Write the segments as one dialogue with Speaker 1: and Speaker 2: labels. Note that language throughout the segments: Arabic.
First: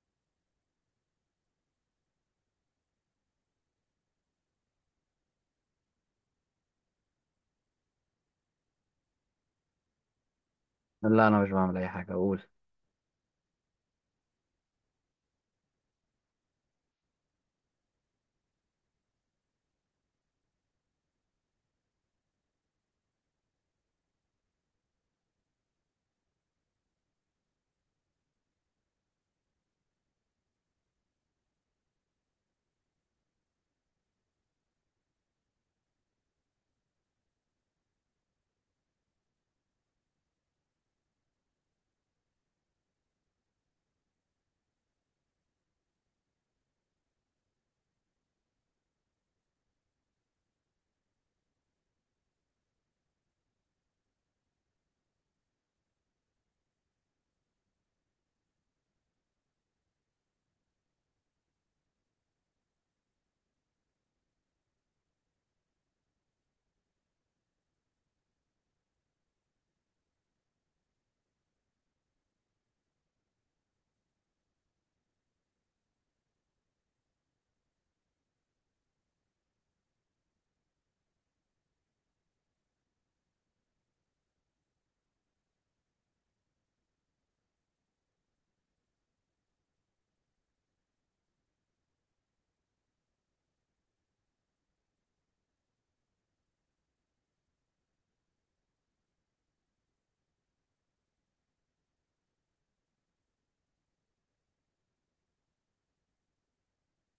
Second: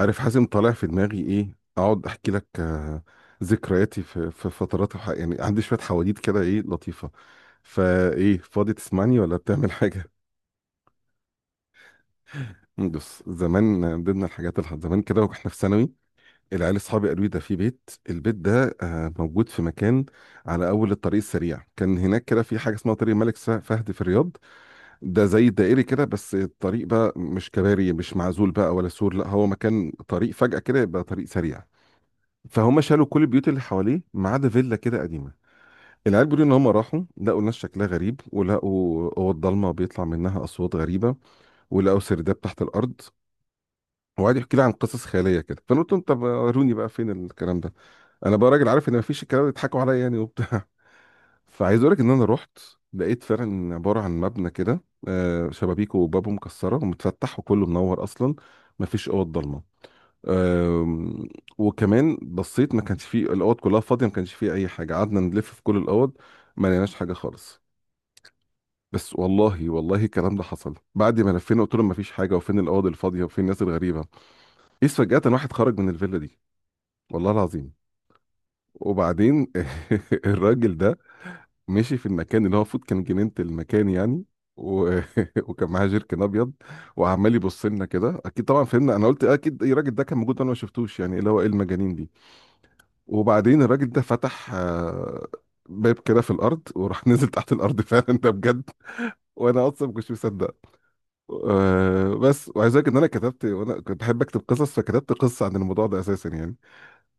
Speaker 1: عارف حازم، طالع في دماغي ايه اقعد احكي لك. ذكرياتي في فترات الح... يعني عندي شويه حواديت كده ايه لطيفه. فايه فاضي تسمعني ولا بتعمل حاجه؟
Speaker 2: لا، انا مش بعمل اي حاجه. اقول
Speaker 1: بص زمان. من ضمن الحاجات اللي حصلت زمان كده واحنا في ثانوي، العيال اصحابي قالوا لي ده في البيت ده موجود في مكان على اول الطريق السريع. كان هناك كده في حاجه اسمها طريق الملك فهد في الرياض. ده زي الدائري كده، بس الطريق بقى مش كباري، مش معزول بقى ولا سور، لا هو مكان طريق فجاه كده يبقى طريق سريع. فهم شالوا كل البيوت اللي حواليه ما عدا فيلا كده قديمه. العيال بيقولوا ان هم راحوا لقوا ناس شكلها غريب، ولقوا اوض ضلمه بيطلع منها اصوات غريبه، ولقوا سرداب تحت الارض، وقعد يحكي لي عن قصص خياليه كده. فانا قلت لهم طب وروني بقى فين الكلام ده. انا بقى راجل عارف ان مفيش الكلام ده، يضحكوا عليا يعني وبتاع. فعايز اقول لك ان انا رحت، لقيت فعلا عباره عن مبنى كده. شبابيكه وبابه مكسره ومتفتح وكله منور اصلا، مفيش اوض ضلمه. أم، وكمان بصيت ما كانش فيه، الاوض كلها فاضيه ما كانش فيه اي حاجه. قعدنا نلف في كل الاوض، ما لقيناش حاجه خالص. بس والله والله الكلام ده حصل. بعد ما لفينا قلت لهم ما فيش حاجه، وفين الاوض الفاضيه، وفين الناس الغريبه، ايه فجاه واحد خرج من الفيلا دي. والله العظيم. وبعدين الراجل ده مشي في المكان اللي هو المفروض كان جنينه المكان يعني. و... وكان معاه جيركن ابيض وعمال يبص لنا كده. اكيد طبعا فهمنا. انا قلت اكيد الراجل ده كان موجود انا ما شفتوش يعني، اللي هو ايه المجانين دي. وبعدين الراجل ده فتح باب كده في الارض، وراح نزل تحت الارض فعلا، ده بجد. وانا اصلا ما كنتش مصدق. بس وعايز اقول لك ان انا كتبت، وانا كنت بحب اكتب قصص، فكتبت قصه عن الموضوع ده اساسا يعني.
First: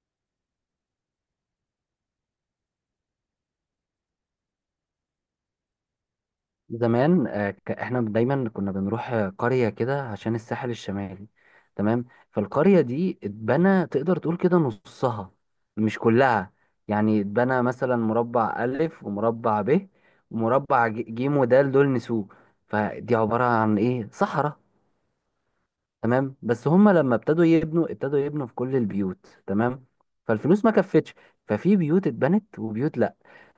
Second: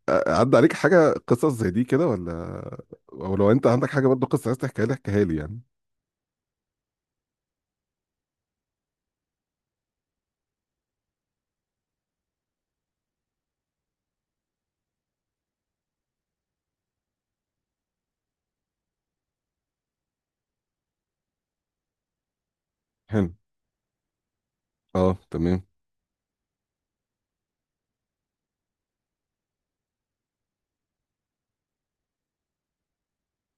Speaker 1: عدى عليك حاجه قصص زي دي كده ولا؟ ولو انت عندك حاجه برضه قصه عايز تحكيها لي احكيها لي يعني.
Speaker 2: زمان، احنا دايما كنا بنروح قريه كده عشان الساحل الشمالي. تمام فالقريه دي اتبنى تقدر تقول كده نصها، مش كلها. يعني اتبنى مثلا مربع الف، ومربع ب، ومربع جيم، ودال، دول نسوه. فدي
Speaker 1: حلو،
Speaker 2: عباره عن ايه، صحراء.
Speaker 1: اه تمام.
Speaker 2: تمام بس هما لما ابتدوا يبنوا في كل البيوت، تمام فالفلوس ما كفتش. ففي بيوت اتبنت وبيوت لا.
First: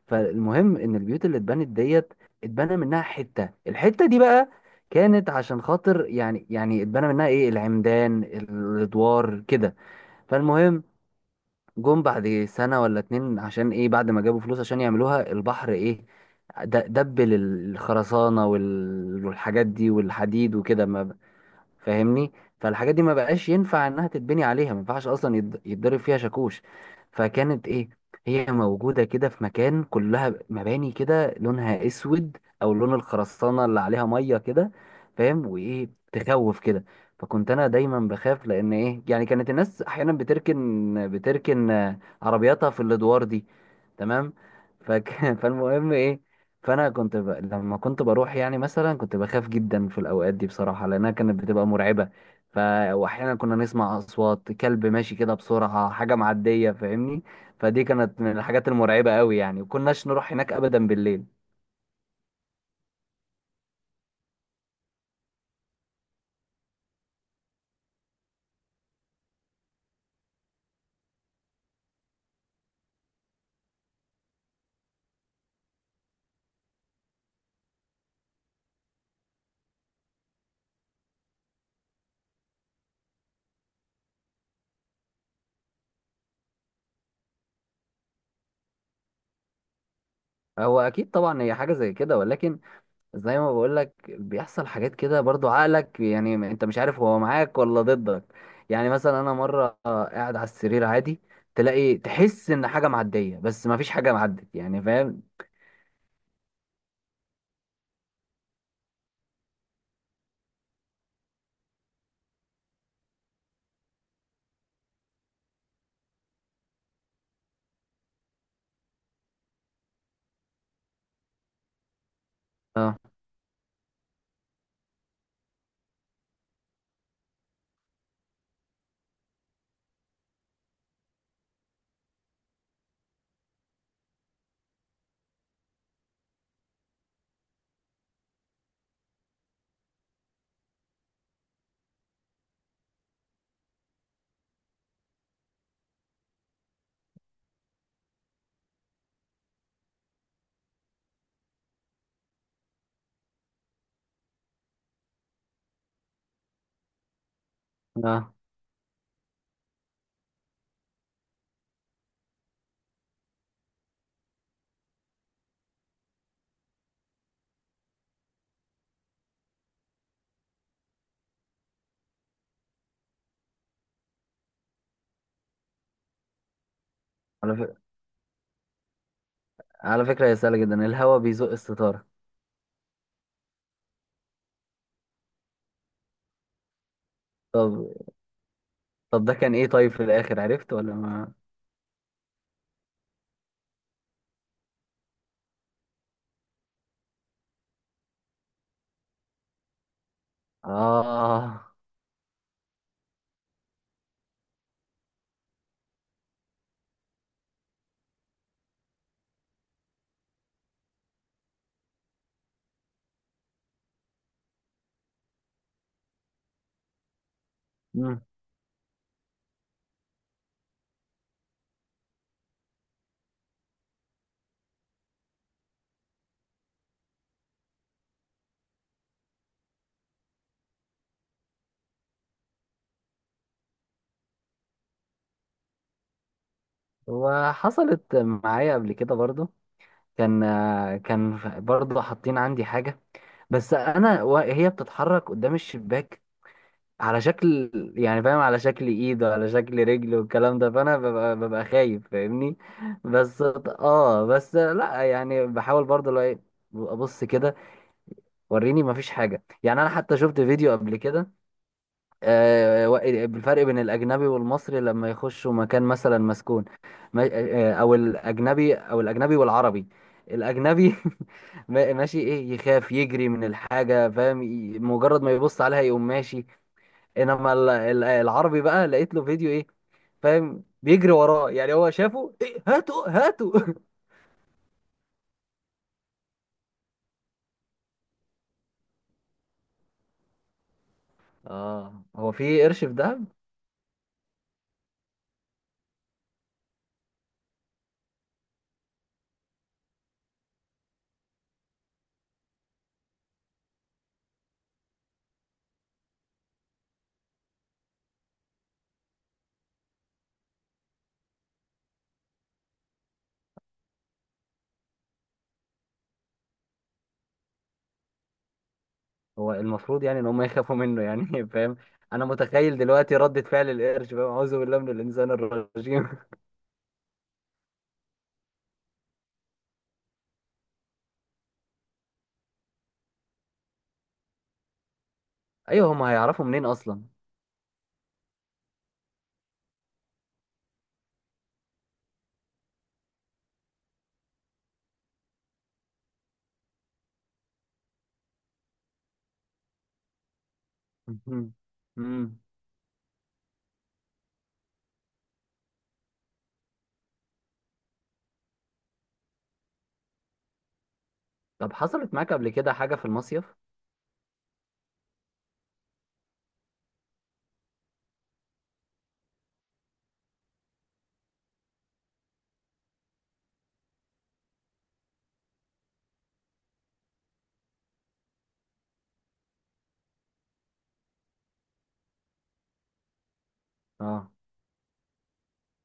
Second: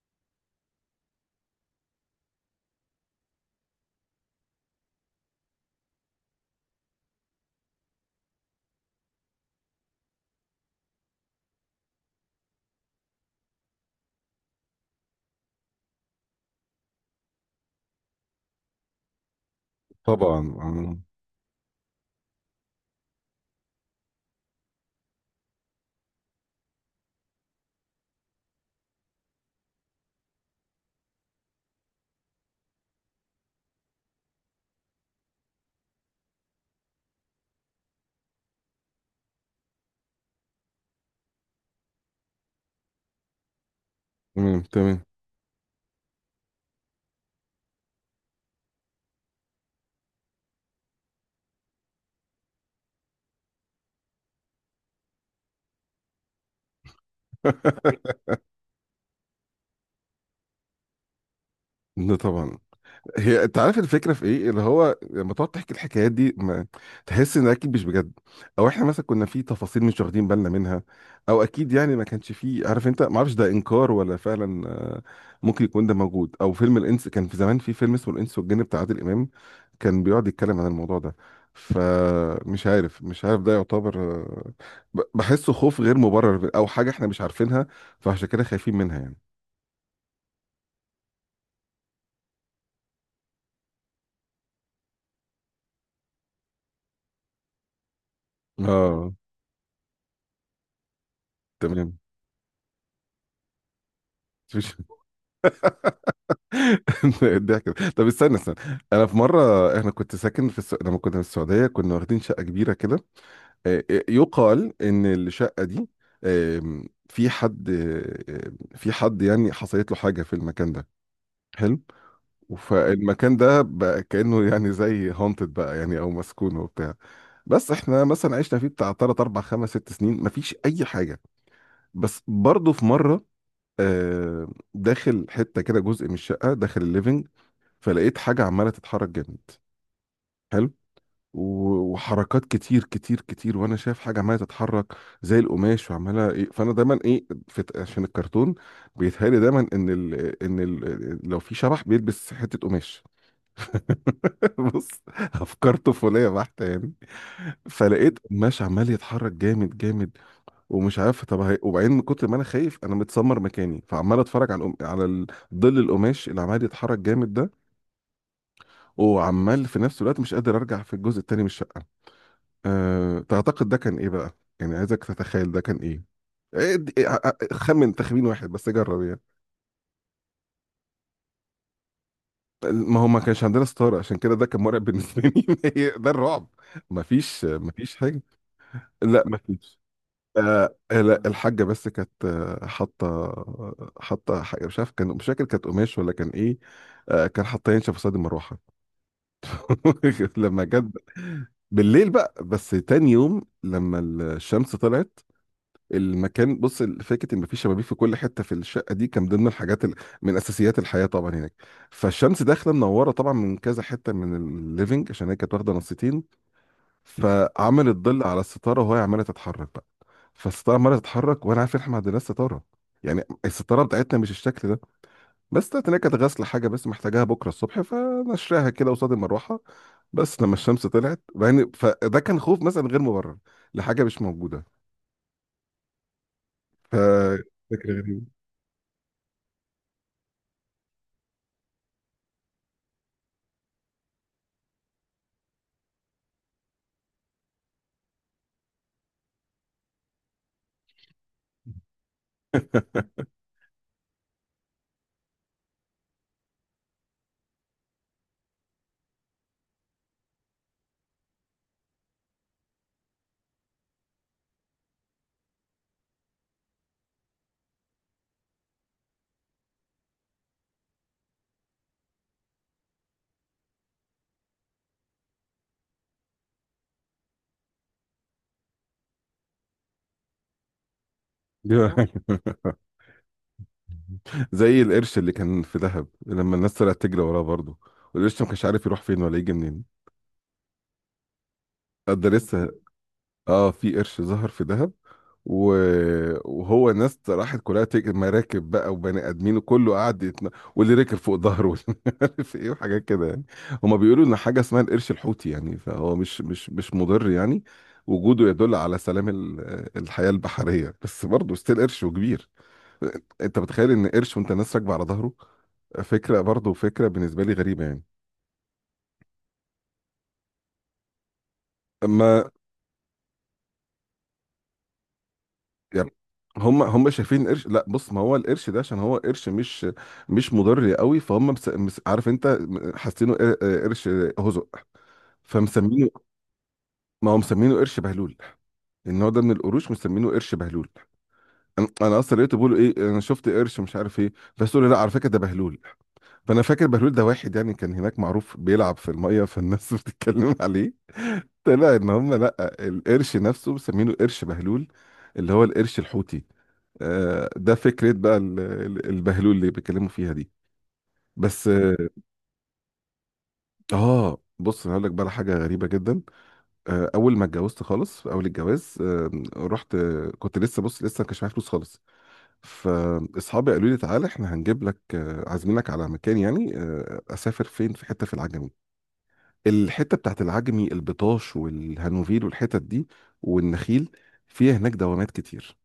Speaker 2: فالمهم ان البيوت اللي اتبنت ديت اتبنى منها حتة. الحتة دي بقى كانت عشان خاطر يعني، اتبنى منها ايه، العمدان الادوار كده. فالمهم جم بعد سنة ولا اتنين، عشان ايه، بعد ما جابوا فلوس عشان يعملوها البحر ايه، دبل الخرسانة والحاجات دي
Speaker 1: طبعا
Speaker 2: والحديد وكده، ما فاهمني؟ فالحاجات دي ما بقاش ينفع انها تتبني عليها، ما ينفعش اصلا يتضرب فيها شاكوش. فكانت ايه، هي موجودة كده في مكان كلها مباني كده لونها اسود او لون الخرسانة اللي عليها مية كده، فاهم؟ وايه، تخوف كده. فكنت انا دايما بخاف، لان ايه يعني، كانت الناس احيانا بتركن عربياتها في الادوار دي. تمام
Speaker 1: تمام تمام.
Speaker 2: فك... فالمهم ايه، فانا كنت لما كنت بروح يعني مثلا كنت بخاف جدا في الاوقات دي بصراحه، لانها كانت بتبقى مرعبه. ف واحيانا كنا نسمع اصوات كلب ماشي كده بسرعه، حاجه معديه، فاهمني؟ فدي كانت من الحاجات المرعبه قوي يعني، وكناش نروح هناك ابدا بالليل.
Speaker 1: ده طبعا. هي انت عارف الفكره في ايه، اللي هو لما تقعد تحكي الحكايات دي ما تحس ان اكيد مش بجد، او احنا مثلا كنا في تفاصيل مش واخدين بالنا منها، او اكيد يعني ما كانش فيه. عارف انت، ما اعرفش ده انكار ولا فعلا ممكن يكون ده موجود، او فيلم الانس، كان في زمان في فيلم اسمه الانس والجن بتاع عادل امام، كان بيقعد يتكلم عن الموضوع ده. فمش عارف، مش عارف ده يعتبر بحسه خوف غير مبرر او حاجه احنا مش عارفينها فعشان كده خايفين منها يعني.
Speaker 2: هو اكيد طبعا هي حاجه زي كده، ولكن زي ما بقول لك بيحصل حاجات كده برضو، عقلك يعني، انت مش عارف هو معاك ولا ضدك. يعني
Speaker 1: اه
Speaker 2: مثلا انا مره قاعد على السرير عادي، تلاقي
Speaker 1: تمام.
Speaker 2: تحس ان حاجه معديه، بس ما فيش حاجه معدت، يعني فاهم.
Speaker 1: الضحك ده. طب استنى استنى، انا في مره، احنا كنت ساكن في لما كنا في السعوديه كنا واخدين شقه كبيره كده. يقال ان الشقه دي في حد، في حد يعني، حصلت له حاجه في المكان ده. حلو. فالمكان ده بقى كانه يعني زي هونتد بقى يعني، او مسكون وبتاع. بس احنا مثلا عشنا فيه بتاع 3 4 5 6 سنين مفيش اي حاجه. بس برضه في مره، آه، داخل حته كده جزء من الشقه داخل الليفنج، فلقيت حاجة عمالة تتحرك جامد. حلو. وحركات كتير كتير كتير، وانا شايف حاجة عمالة تتحرك زي القماش وعمالة ايه. فانا دايما ايه في عشان الكرتون، بيتهيألي دايما ان لو في شبح بيلبس حتة قماش. بص، افكار طفولية بحتة يعني. فلقيت
Speaker 2: اه.
Speaker 1: قماش عمال يتحرك جامد جامد. ومش عارف طب وبعدين من كتر ما انا خايف، انا متسمر مكاني، فعمال اتفرج على ظل القماش اللي عمال يتحرك جامد ده، وعمال في نفس الوقت مش قادر ارجع في الجزء التاني من الشقه. أه تعتقد ده كان ايه بقى يعني؟ عايزك تتخيل ده كان ايه. إيه د- إيه، ع- ع-
Speaker 2: على
Speaker 1: خمن تخمين واحد بس جرب يعني.
Speaker 2: على فكرة هي سهلة جدا، الهوا بيزق الستارة.
Speaker 1: ما هو ما كانش عندنا ستاره عشان كده ده كان مرعب بالنسبه لي. هي ده الرعب، ما فيش ما
Speaker 2: طب،
Speaker 1: فيش حاجه. لا
Speaker 2: ده
Speaker 1: ما
Speaker 2: كان ايه؟
Speaker 1: فيش.
Speaker 2: طيب في الاخر عرفت
Speaker 1: آه
Speaker 2: ولا
Speaker 1: لا،
Speaker 2: ما.
Speaker 1: الحاجه بس كانت حاطه حاجه، مش عارف كان، مش فاكر كانت قماش ولا كان ايه. آه كان حاطاه ينشف قصاد المروحه. لما جت
Speaker 2: اه.
Speaker 1: بالليل بقى. بس تاني يوم لما الشمس طلعت، المكان، بص فكره ان مفيش شبابيك في كل حته في الشقه دي كان ضمن من اساسيات الحياه طبعا هناك. فالشمس داخله منوره طبعا من كذا حته من الليفنج، عشان هي كانت واخده نصيتين، فعملت
Speaker 2: مم.
Speaker 1: ظل على الستاره وهي عماله تتحرك بقى. فالستاره عماله تتحرك، وانا عارف إن احنا ما عندناش ستاره، يعني الستاره بتاعتنا مش الشكل ده. بس طلعت إن هي كانت غسل حاجه بس محتاجاها بكره الصبح، فنشرها كده قصاد المروحه، بس لما الشمس طلعت يعني. فده كان خوف مثلا غير مبرر لحاجه مش موجوده. ف فكره
Speaker 2: وحصلت
Speaker 1: غريبه.
Speaker 2: معايا قبل كده برضو. كان برضو حاطين عندي حاجة، بس انا وهي بتتحرك قدام الشباك، على شكل، يعني فاهم، على شكل ايد وعلى شكل رجل والكلام ده، فانا ببقى خايف، فاهمني. بس اه، بس لا يعني بحاول برضو، لو ايه ابص كده، وريني مفيش حاجة يعني. أنا حتى شفت فيديو قبل كده، آه، و- بالفرق بين الأجنبي والمصري لما يخشوا مكان مثلا مسكون. أو الأجنبي والعربي. الأجنبي ماشي إيه، يخاف يجري من الحاجة، فاهم، مجرد ما يبص عليها يقوم ماشي. إنما العربي بقى لقيت له فيديو إيه، فاهم، بيجري وراه. يعني هو شافه
Speaker 1: دي-
Speaker 2: إيه؟ هاتوا هاتوا.
Speaker 1: زي القرش اللي كان في دهب لما الناس طلعت تجري وراه برضه، والقرش ما كانش عارف يروح فين ولا يجي منين.
Speaker 2: آه،
Speaker 1: قد
Speaker 2: هو في
Speaker 1: لسه.
Speaker 2: قرش في دهب.
Speaker 1: اه، في قرش ظهر في دهب، و... وهو ناس راحت كلها مراكب بقى وبني ادمين، وكله قعد واللي ركب فوق ظهره واللي عارف ايه، وحاجات كده يعني. هما بيقولوا ان حاجه اسمها القرش الحوتي يعني، فهو مش مضر يعني. وجوده يدل على سلام الحياه البحريه، بس برضه ستيل قرش وكبير. انت متخيل ان قرش وانت ناس راكبه على ظهره؟ فكره برضه فكره بالنسبه لي غريبه يعني.
Speaker 2: هو المفروض يعني ان هم يخافوا منه، يعني فاهم. انا
Speaker 1: ما
Speaker 2: متخيل دلوقتي ردة فعل القرش، فاهم، اعوذ بالله من الانسان الرجيم.
Speaker 1: يعني هم شايفين القرش. لا بص، ما هو القرش ده عشان هو قرش مش مضر قوي. فهم عارف انت، حاسينه قرش هزق،
Speaker 2: ايوه، هم
Speaker 1: فمسمينه.
Speaker 2: هيعرفوا منين اصلا.
Speaker 1: ما هو مسمينه قرش بهلول، النوع ده من القروش مسمينه قرش بهلول. انا اصلا لقيته بيقولوا ايه، انا شفت قرش مش عارف ايه، بس قالوا لا على فكره ده بهلول. فانا فاكر بهلول ده واحد يعني كان هناك معروف بيلعب في الميه فالناس بتتكلم عليه. طلع ان هم
Speaker 2: امم.
Speaker 1: لا، القرش نفسه مسمينه قرش بهلول، اللي هو القرش الحوتي. ده فكرة بقى البهلول اللي بيتكلموا فيها دي. بس
Speaker 2: طب
Speaker 1: اه.
Speaker 2: حصلت معاك قبل كده حاجة في المصيف؟
Speaker 1: بص انا هقول لك بقى على حاجة غريبة جدا. اول ما اتجوزت خالص في اول الجواز، رحت كنت لسه، بص لسه ما كانش معايا فلوس خالص. فاصحابي قالوا لي تعالى احنا هنجيب لك، عازمينك على مكان يعني. اسافر فين، في حتة في العجمي، الحتة بتاعت العجمي، البطاش والهانوفيل والحتت دي والنخيل،
Speaker 2: اه.
Speaker 1: فيها هناك دوامات كتير.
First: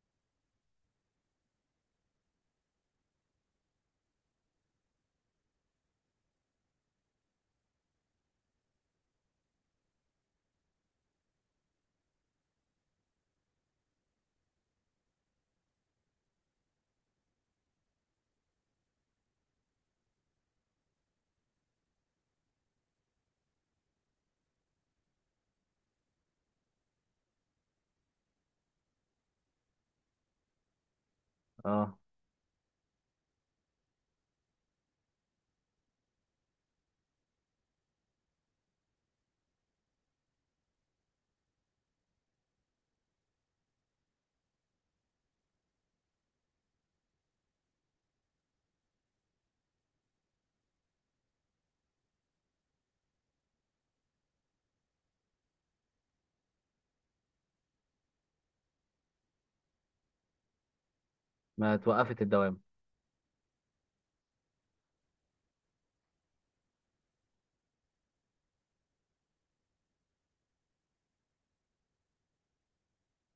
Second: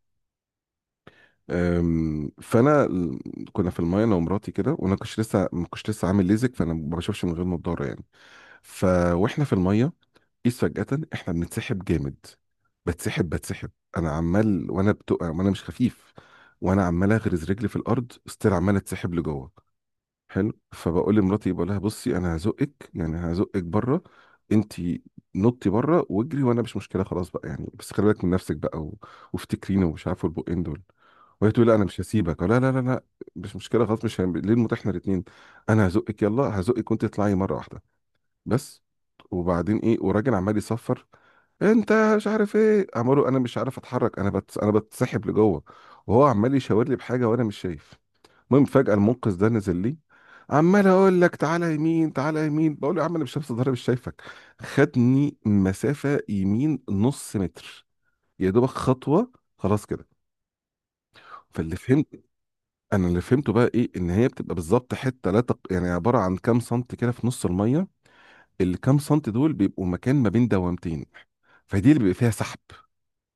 Speaker 1: فانا كنا في المايه، انا ومراتي كده، وانا كنتش لسه ما كنتش لسه عامل ليزك، فانا ما بشوفش من غير نضاره يعني. ف واحنا في المايه، قيس فجاه احنا بنتسحب جامد، بتسحب بتسحب. انا عمال وانا وانا مش خفيف، وانا عمال اغرز رجلي في الارض ستيل عمال اتسحب لجوه. حلو. فبقول لمراتي، بقول لها بصي انا هزقك يعني هزقك بره، انت نطي بره واجري وانا مش مشكله، خلاص بقى يعني، بس خلي بالك من نفسك بقى وافتكريني ومش عارف البقين دول. وهي تقول لي لا انا
Speaker 2: اه،
Speaker 1: مش هسيبك، لا لا لا لا، مش مشكله خلاص، مش هم... ليه المتاح احنا الاثنين، انا هزقك يلا هزقك وانت تطلعي مره واحده بس. وبعدين ايه، وراجل عمال يصفر، انت مش عارف ايه عماله، انا مش عارف اتحرك، انا انا بتسحب لجوه، وهو عمال يشاور لي بحاجه وانا مش شايف. المهم فجاه المنقذ ده نزل لي، عمال اقول لك تعالى يمين تعالى يمين. بقول له يا عم انا مش شايف ضهري مش شايفك، خدني مسافه يمين نص متر، يا دوبك خطوه، خلاص كده. فاللي
Speaker 2: ما
Speaker 1: فهمت،
Speaker 2: توقفت الدوام.
Speaker 1: انا اللي فهمته بقى ايه، ان هي بتبقى بالظبط حته، لا تق... يعني عباره عن كام سنت كده في نص الميه، اللي كام سنت دول بيبقوا مكان ما بين دوامتين، فدي اللي بيبقى فيها سحب.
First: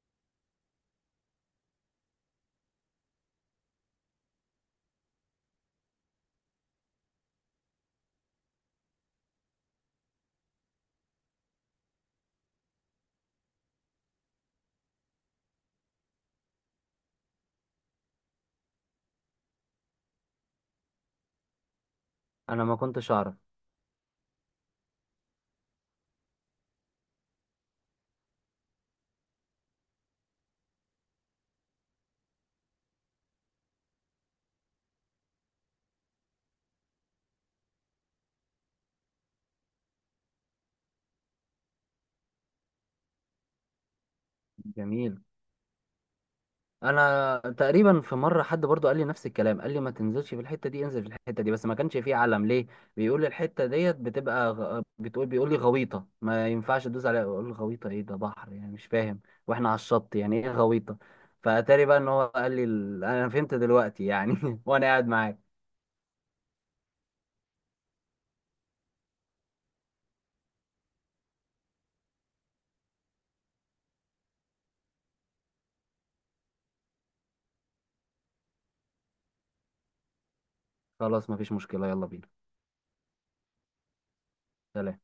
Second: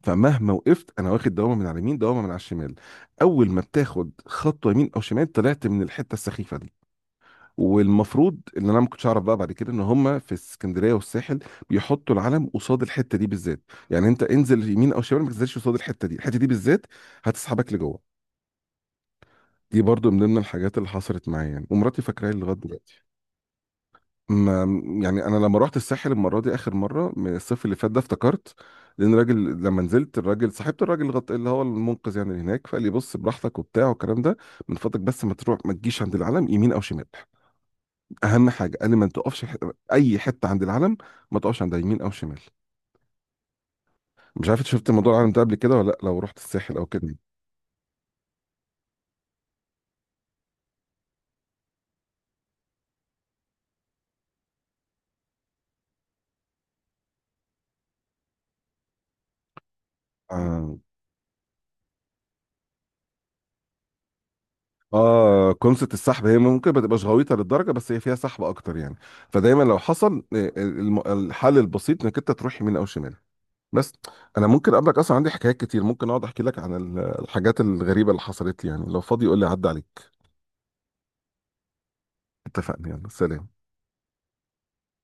Speaker 1: فمهما وقفت انا، واخد دوامه من على اليمين دوامه من على الشمال، اول ما بتاخد خطوه يمين او شمال طلعت من الحته السخيفه دي. والمفروض ان انا ما كنتش اعرف بقى، بعد كده ان هم في اسكندريه والساحل بيحطوا العلم قصاد الحته دي بالذات. يعني انت انزل يمين او شمال، ما تنزلش قصاد الحته دي، الحته دي بالذات هتسحبك لجوه. دي برضو من ضمن الحاجات اللي حصلت معايا يعني، ومراتي فاكراها لغايه
Speaker 2: انا ما
Speaker 1: دلوقتي.
Speaker 2: كنتش اعرف.
Speaker 1: ما يعني انا لما رحت الساحل المره دي اخر مره من الصيف اللي فات ده افتكرت، لان الراجل لما نزلت، الراجل صاحبة الراجل اللي هو المنقذ يعني اللي هناك، فقال لي بص براحتك وبتاع والكلام ده، من فضلك بس ما تروح ما تجيش عند العلم يمين او شمال. اهم حاجه قال لي ما تقفش اي حته عند العلم، ما تقفش عند يمين او شمال. مش عارف إنت شفت موضوع
Speaker 2: جميل.
Speaker 1: العلم ده قبل كده ولا لا، لو رحت الساحل او كده.
Speaker 2: انا تقريبا في مره حد برضو قال لي نفس الكلام، قال لي ما تنزلش في الحته دي، انزل في الحته دي. بس ما كانش فيه علم، ليه؟ بيقول لي الحته ديت بتبقى غ... بتقول بيقول لي غويطه، ما ينفعش تدوس عليها. اقول له غويطه ايه؟ ده بحر يعني مش فاهم، واحنا على الشط، يعني ايه
Speaker 1: آه.
Speaker 2: غويطه؟ فاتاري بقى ان هو قال لي انا فهمت دلوقتي يعني، وانا قاعد معاك.
Speaker 1: اه، كونسة السحب هي ممكن ما تبقاش غويطه للدرجه بس هي فيها سحب اكتر يعني. فدايما لو حصل، الحل البسيط انك انت تروح يمين او شمال بس. انا ممكن اقابلك، اصلا عندي حكايات كتير، ممكن اقعد احكي لك عن الحاجات الغريبه اللي حصلت لي يعني، لو فاضي قول لي عدى عليك.
Speaker 2: خلاص ما فيش مشكله، يلا بينا.
Speaker 1: اتفقنا، يلا سلام.
Speaker 2: سلام.